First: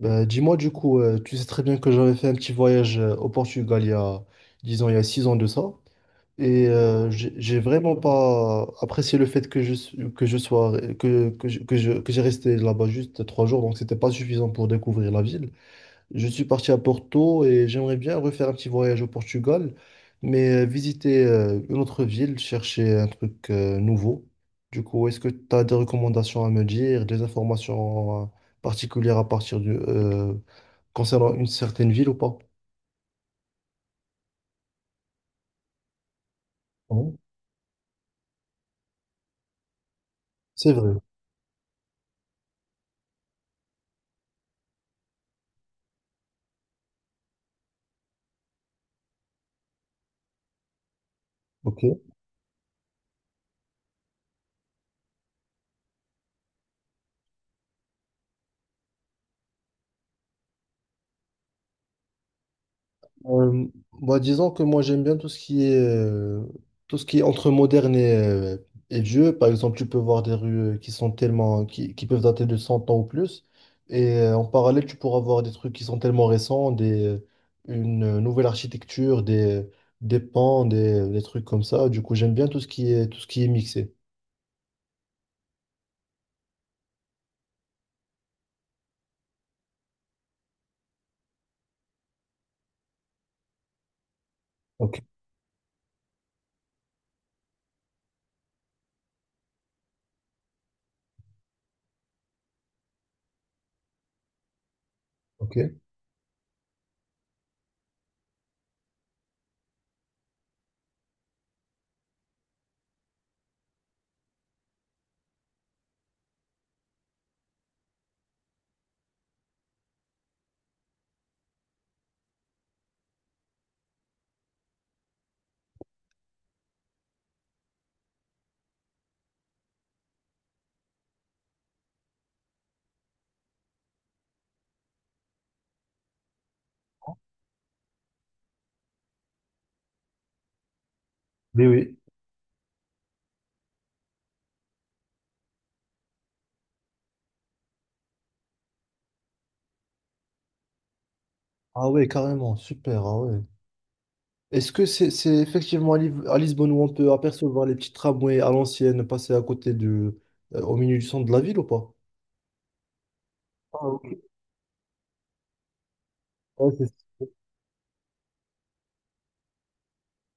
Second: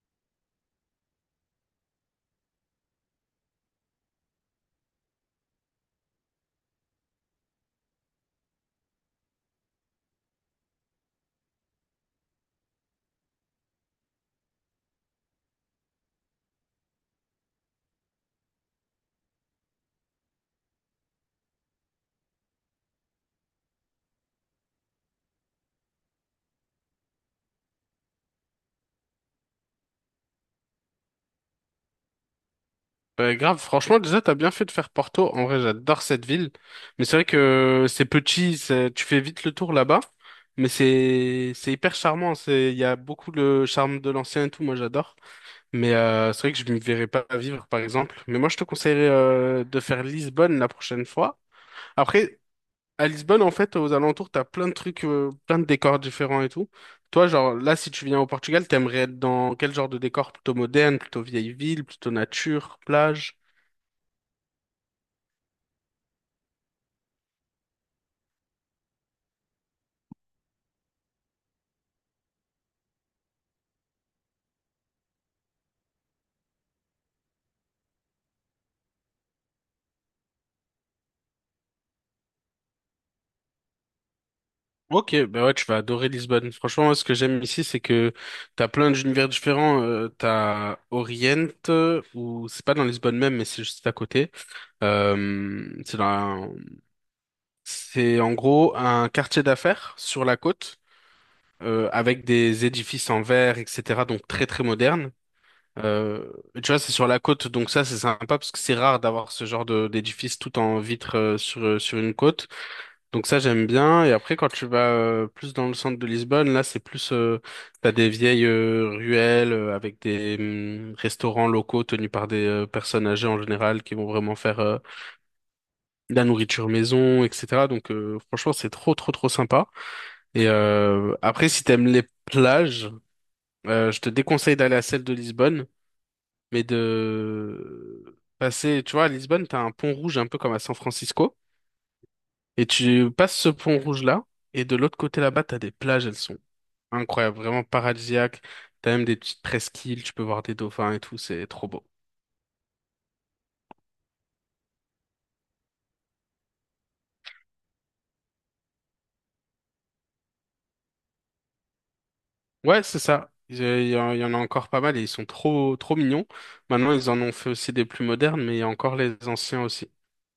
Bah, dis-moi du coup, tu sais très bien que j'avais fait un petit voyage au Portugal il y a, disons, il y a 6 ans de ça. Et j'ai vraiment pas apprécié le fait que j'ai resté là-bas juste 3 jours, donc c'était pas suffisant pour découvrir la ville. Je suis parti à Porto et j'aimerais bien refaire un petit voyage au Portugal, mais visiter une autre ville, chercher un truc nouveau. Du coup, est-ce que tu as des recommandations à me dire, des informations particulières concernant une certaine ville ou pas? Ouais, grave, franchement, déjà, t'as bien fait de faire Porto. En vrai, j'adore cette ville. Mais c'est Oui, vrai que c'est petit, tu fais vite le tour là-bas. Mais c'est vrai, c'est hyper charmant. C'est il y a beaucoup le charme de l'ancien et tout. Moi, j'adore. Mais c'est vrai que je ne me verrais pas vivre, par exemple. Mais moi, je te conseillerais de faire Lisbonne la prochaine fois. ok. Après, à Lisbonne, en fait, aux alentours, t'as plein de trucs, plein de décors différents et tout. Toi, genre là, si tu viens au Portugal, t'aimerais être dans quel genre de décor? Plutôt moderne, plutôt vieille ville, plutôt nature, plage? Euh, Bah, disons que moi j'aime bien tout ce qui est tout ce qui est entre moderne et vieux. Par exemple, tu peux voir des rues qui sont tellement qui peuvent dater de 100 ans ou plus. Et en parallèle, tu pourras voir des trucs qui sont tellement récents, des une nouvelle architecture, des pans, des trucs comme ça. Du coup, j'aime bien tout ce qui est mixé. Ok, bah ouais, tu vas adorer Lisbonne. Franchement, moi, ce que j'aime ici, c'est que t'as plein d'univers différents. T'as Orient, ou c'est pas dans Lisbonne même, mais c'est juste à côté. Ok, Euh, c'est dans un- c'est en gros un quartier d'affaires sur la côte, avec des édifices en verre, etc. Donc très très moderne. ok. Euh, Tu vois, c'est sur la côte, donc ça c'est sympa parce que c'est rare d'avoir ce genre de d'édifice tout en vitre sur sur une côte. Donc ça j'aime bien et après quand tu vas plus dans le centre de Lisbonne là c'est plus t'as des vieilles ruelles avec des restaurants locaux tenus par des personnes âgées en général qui vont vraiment faire de la nourriture maison etc donc franchement c'est trop trop trop sympa et après si t'aimes les plages je te déconseille d'aller à celle de Lisbonne mais de passer tu vois à Lisbonne t'as un pont rouge un peu comme à San Francisco Oui, oui. et tu passes ce pont rouge là et de l'autre côté là-bas, t'as des plages, elles sont incroyable, vraiment paradisiaque. T'as même des petites presqu'îles, tu peux voir des dauphins et tout, c'est trop beau. Ah ouais, carrément, super. Ah ouais. Est-ce que c'est effectivement à Lisbonne où on peut apercevoir les petits tramways à l'ancienne passer à côté au milieu du centre de la ville ou pas? Ouais, c'est ça. Ah, il y en ok. il y en a encore pas mal et ils sont trop, trop mignons. Ouais, Maintenant, ils en ont fait aussi des plus modernes, mais il y a encore les anciens aussi.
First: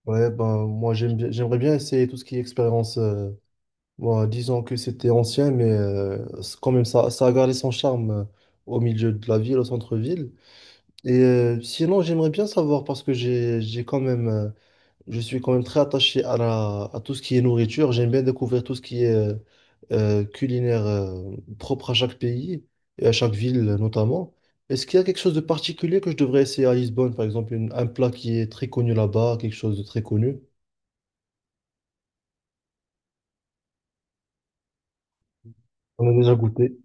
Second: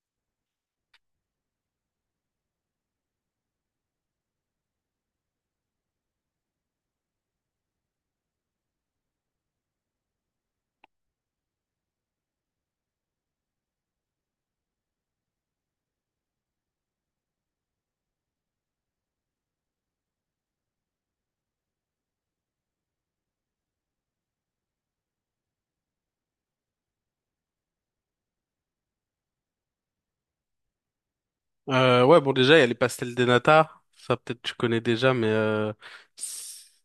ouais, ben, moi j'aimerais bien essayer tout ce qui est expérience. Bon, disons que c'était ancien, mais c'est quand même ça, ça a gardé son charme au milieu de la ville, au centre-ville. Et sinon, j'aimerais bien savoir parce que j'ai quand même Je suis quand même très attaché à tout ce qui est nourriture. J'aime bien découvrir tout ce qui est culinaire propre à chaque pays et à chaque ville notamment. Est-ce qu'il y a quelque chose de particulier que je devrais essayer à Lisbonne, par exemple, un plat qui est très connu là-bas, quelque chose de très connu? Ouais, bon, déjà, il y a les pastels des nata. Ça, peut-être, tu connais déjà, mais On a déjà goûté.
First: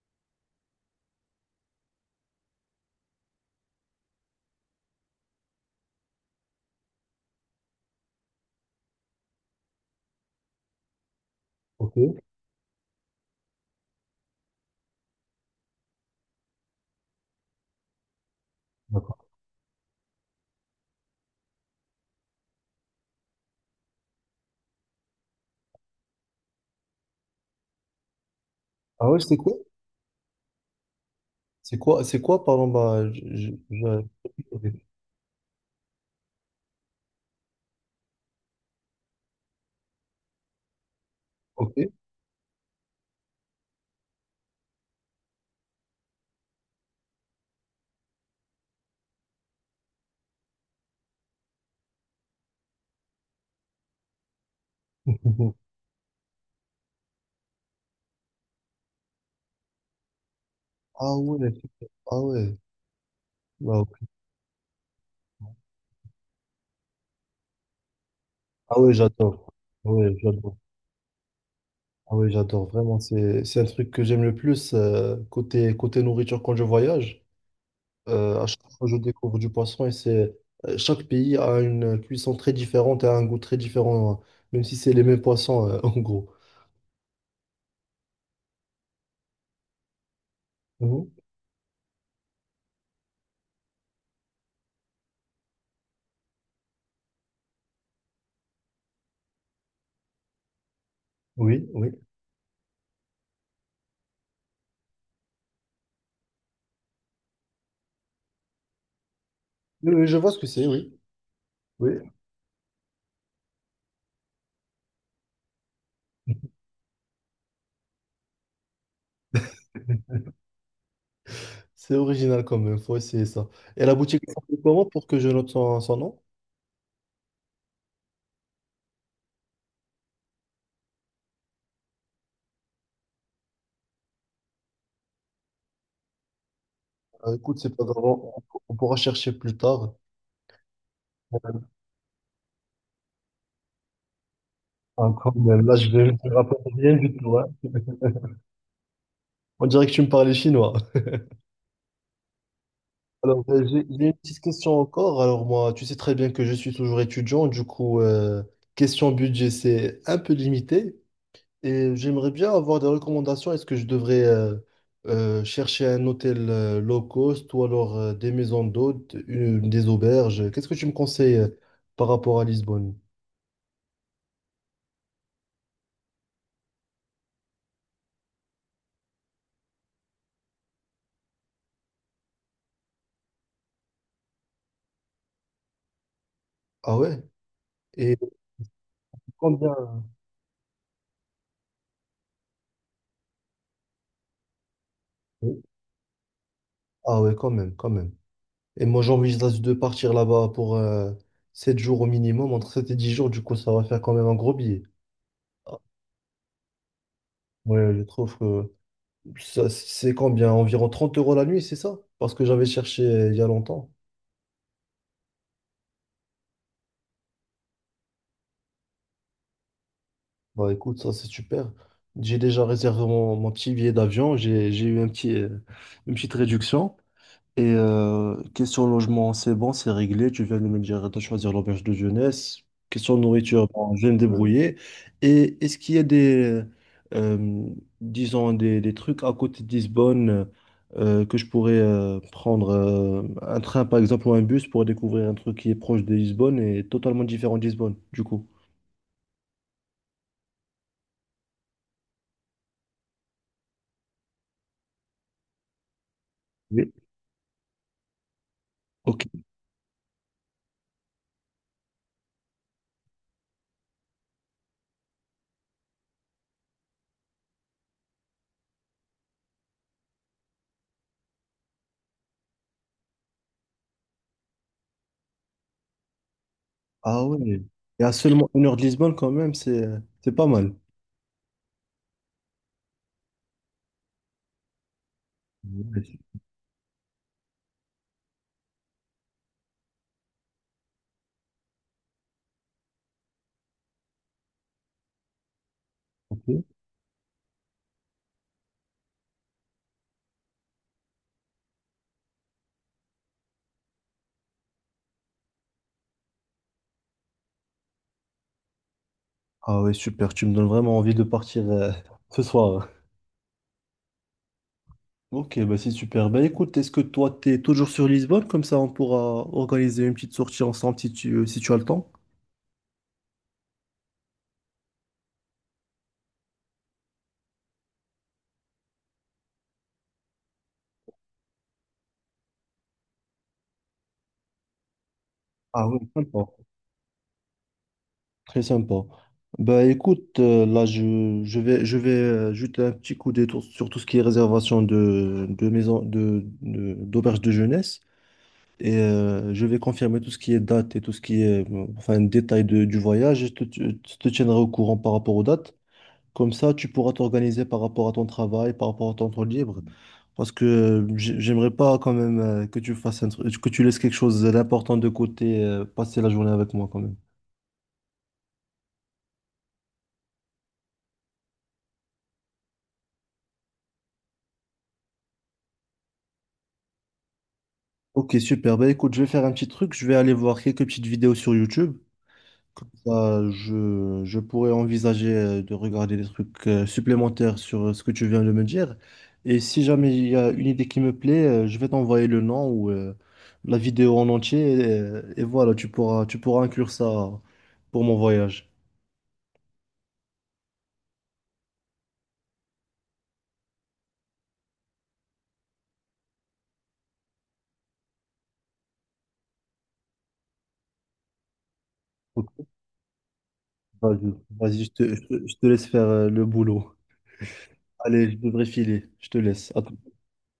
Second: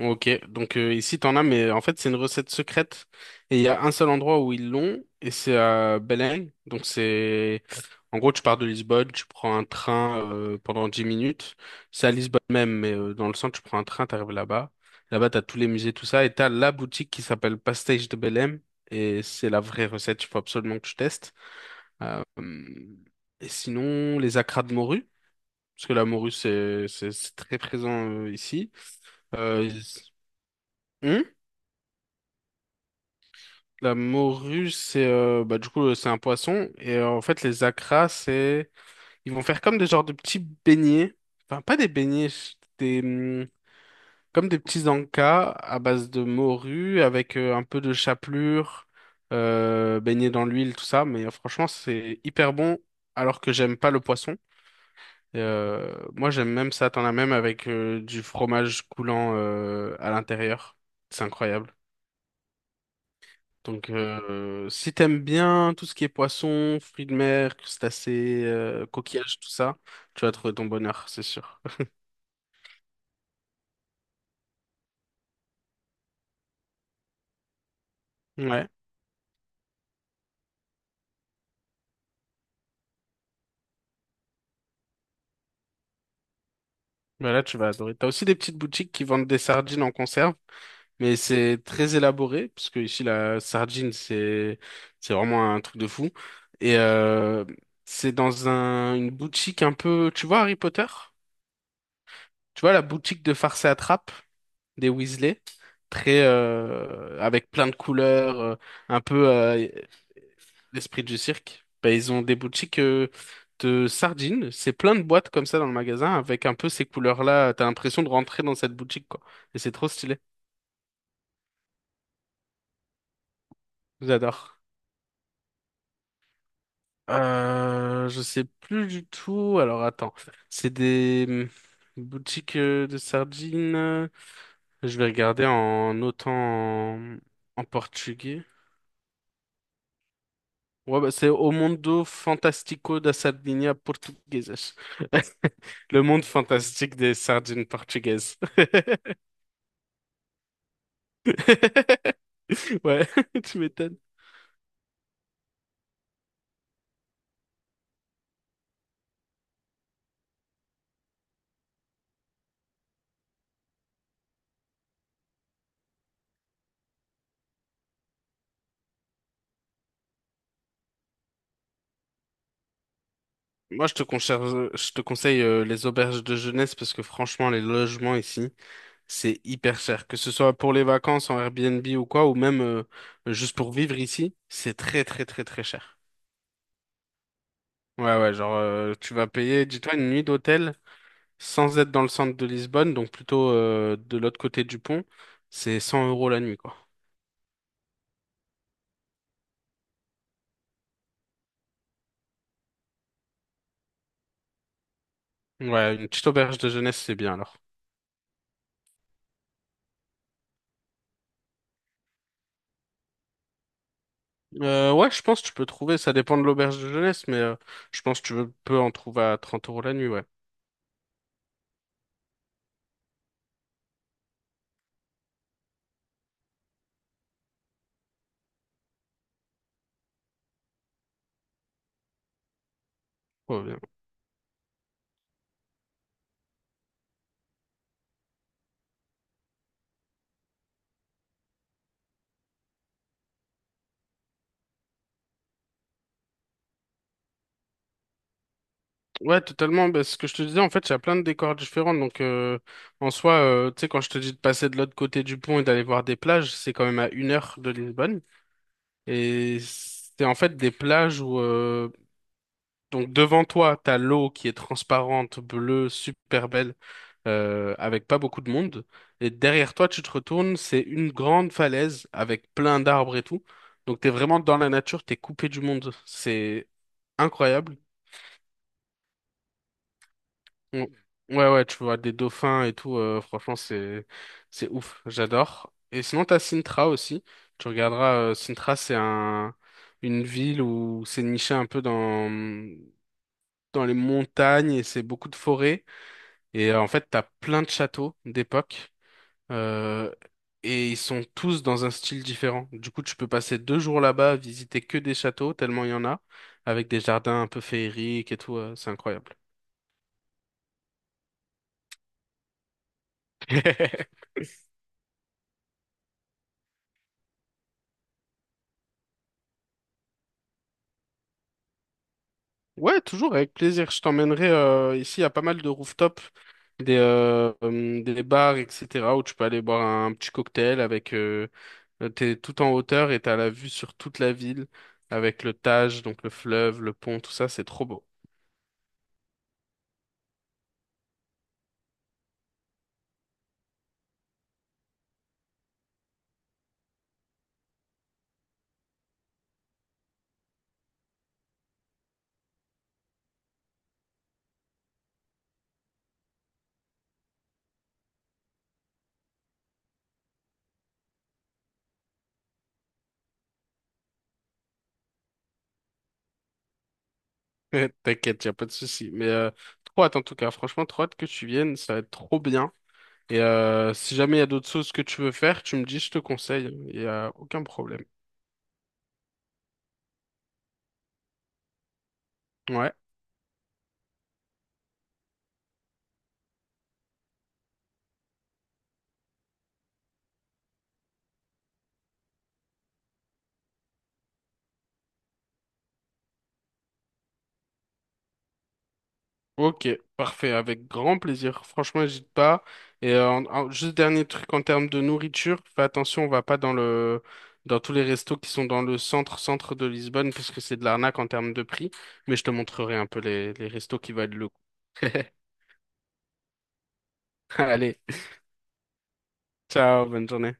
ok, donc ici t'en as, mais en fait c'est une recette secrète et il y a un seul endroit où ils l'ont et c'est à Belém. Donc c'est, en gros tu pars de Lisbonne, tu prends un train pendant 10 minutes. Ok, C'est à Lisbonne même, mais dans le centre tu prends un train, t'arrives là-bas. Là-bas t'as tous les musées, tout ça et t'as la boutique qui s'appelle Pastéis de Belém et d'accord. c'est la vraie recette. Il faut absolument que tu testes. Hum, Et sinon les acras de morue, parce que la morue c'est très présent ici. Ah ouais, c'est quoi? Euh, C'est quoi? C'est quoi? Pardon, bah, La je- morue, c'est c'est un poisson. Et en fait, les acras, c'est. Ils vont faire comme des genres de petits beignets. Enfin, Ok. pas des beignets, ch- des. Comme des petits ancas à base de morue, avec un peu de chapelure, baignés dans l'huile, tout ça. Mais franchement, c'est hyper bon, alors que j'aime pas le poisson. Et, euh, moi, j'aime même ça. T'en as même avec du fromage coulant à l'intérieur. Ah C'est ouais, incroyable. ah ouais. Wow. Donc, si t'aimes bien tout ce qui est poisson, fruits de mer, crustacés, Ah ouais, coquillages, tout j'adore. ça, Ouais, tu vas trouver j'adore. ton bonheur, c'est sûr. Ah oui, j'adore vraiment. C'est un truc que j'aime le plus côté nourriture quand je voyage. À Ouais, chaque fois, je découvre du poisson et c'est chaque pays a une cuisson très différente et a un goût très différent, hein, même si c'est les mêmes poissons en gros. bah là, tu vas adorer. T'as aussi des petites boutiques qui vendent des sardines en conserve, Mhm. mais c'est très élaboré, parce que ici, la sardine, c'est vraiment un truc de fou. Et euh, c'est dans une boutique un peu... Tu vois Harry Potter? Oui, oui. Tu vois la boutique de farce et attrape? Des Weasley, très avec plein de couleurs, un peu Oui, oui, je vois ce que c'est, oui. l'esprit du cirque. Ben, Oui. ils ont des boutiques de sardines, c'est plein de boîtes comme ça dans le magasin avec un peu ces couleurs-là. T'as l'impression de rentrer dans cette boutique quoi, et c'est trop stylé. C'est original quand même, faut essayer ça. Et la boutique, elle s'appelle J'adore. comment pour que je note son nom? Je sais plus du tout. Alors attends, c'est des boutiques de sardines. Je vais regarder en notant en, Écoute, en c'est pas grave, on, portugais. on pourra chercher plus tard. Ouais, bah, c'est O Mundo Fantástico da Sardinha Portuguesas. Ah, quand même, là, Le monde je me rappelle fantastique rien des du tout. Hein. sardines portugaises. On dirait que tu me parlais chinois. Ouais, Alors, tu j'ai m'étonnes. j'ai une petite question encore. Alors, moi, tu sais très bien que je suis toujours étudiant. Du coup, question budget, c'est un peu limité. Et j'aimerais bien avoir des recommandations. Est-ce que je devrais chercher un hôtel low cost ou alors des maisons d'hôtes, des auberges? Qu'est-ce que tu me conseilles par rapport à Lisbonne? Moi, je te conseille les auberges de jeunesse parce que franchement, les logements ici, c'est hyper cher. Que ce soit pour les vacances en Airbnb ou quoi, ou même juste pour vivre ici, c'est très, très, très, très cher. Ah ouais? Ouais, Et ouais, genre, tu vas payer, combien? dis-toi, une nuit d'hôtel sans être dans le centre de Lisbonne, donc plutôt de l'autre côté du pont, c'est 100 € la nuit, quoi. Ah ouais, quand même, quand même. Et moi, j'envisage de partir là-bas pour 7 jours au minimum, entre 7 et 10 jours. Du coup, ça va faire quand même un gros billet. Ouais, une petite auberge de jeunesse, c'est bien alors. Ouais, je trouve que ça, c'est combien? Environ 30 € la nuit, c'est ça? Parce que j'avais cherché il y a longtemps. Ouais, je pense que tu peux trouver, ça dépend de l'auberge de jeunesse, mais je pense que peux en trouver à 30 € la nuit, ouais. Bah écoute, ça c'est super. J'ai déjà réservé mon petit billet d'avion, j'ai eu une petite réduction. Et question logement, c'est bon, c'est réglé. Tu viens de me dire de choisir l'auberge de jeunesse. Question Ouais, nourriture, bien. bon, je vais me débrouiller. Et est-ce qu'il y a euh, disons, des trucs à côté de Lisbonne que je pourrais prendre un train, par exemple, ou un bus pour découvrir un truc qui est proche de Lisbonne et totalement différent de Lisbonne, du coup? Ouais, totalement. Bah, ce que je te disais, en fait, il y a plein de décors différents. Donc, en soi, tu sais, quand je te dis de passer de l'autre côté du pont et d'aller voir des plages, c'est quand Oui. même à 1 heure de Lisbonne. Ok. Et c'est en fait des plages où donc devant toi, t'as l'eau qui est transparente, bleue, super belle, avec pas beaucoup de monde. Et derrière toi, tu te retournes, c'est une grande falaise avec plein d'arbres et tout. Donc t'es vraiment dans la nature, t'es coupé du monde. C'est Ah ouais. incroyable. Et à seulement 1 heure de Lisbonne quand même, c'est pas mal. On- Ouais, ouais, tu vois des dauphins et tout. Franchement, c'est ouf. J'adore. Et Ouais. sinon, t'as Sintra aussi. Tu regarderas. Sintra, c'est un une ville où c'est niché un peu dans les montagnes et c'est beaucoup de forêts. En fait, t'as plein de châteaux d'époque euh, et ils sont tous dans un style différent. Du coup, tu peux passer 2 jours là-bas à visiter que des châteaux, tellement il y en a, avec des jardins un peu féeriques et tout. C'est incroyable. Ah ouais, super, tu me donnes vraiment envie de partir ce soir. Ok, bah c'est super. Bah écoute, est-ce que toi, t'es toujours sur Lisbonne? Comme ça, on pourra organiser une petite sortie ensemble si tu as le temps. Ouais, toujours avec plaisir. Je t'emmènerai ici à pas mal de rooftops, des bars, etc., où tu peux aller boire un petit cocktail avec. T'es tout en hauteur et t'as la vue sur toute la ville avec le Ah oui, Tage, donc le sympa, fleuve, le pont, tout ça. C'est trop beau. très sympa. Bah écoute, là je vais jeter un petit coup d'œil sur tout ce qui est réservation de maison de- d'auberge de jeunesse. Et je vais confirmer tout ce qui est date et tout ce qui est enfin, détail du voyage. Je te tiendrai au courant par rapport aux dates. Comme ça, tu pourras t'organiser par rapport à ton travail, par rapport à ton temps libre. Parce que j'aimerais pas quand même que tu fasses un truc, que tu laisses quelque chose d'important de côté, passer la journée avec moi quand même. T'inquiète, y a pas de souci. Trop hâte en tout cas. Franchement, trop hâte que tu viennes, ça va être trop bien. Et si jamais il y a d'autres choses que tu veux faire, tu me dis, je te conseille. Il y a aucun problème. Ok, super. Bah écoute, je vais faire un petit truc. Je vais aller voir quelques petites vidéos sur YouTube. Comme Ouais. ça, je pourrais envisager de regarder des trucs supplémentaires sur ce que tu viens de me dire. Et si jamais il y a une idée qui me plaît, je vais t'envoyer le nom ou la vidéo en entier. Et voilà, tu pourras inclure ça pour mon voyage. Ok, parfait, avec grand plaisir. Franchement, n'hésite pas. En- juste dernier truc en termes de nourriture, fais attention, on va pas dans le dans tous les restos qui sont dans le centre de Lisbonne parce que c'est de l'arnaque en termes de prix. Mais je Ok, te montrerai un peu les restos qui vas-y, valent le coup. vas-y, je te, je te je te laisse faire le boulot. Allez, Allez, je devrais filer. Je te laisse. À tout ciao, bonne journée.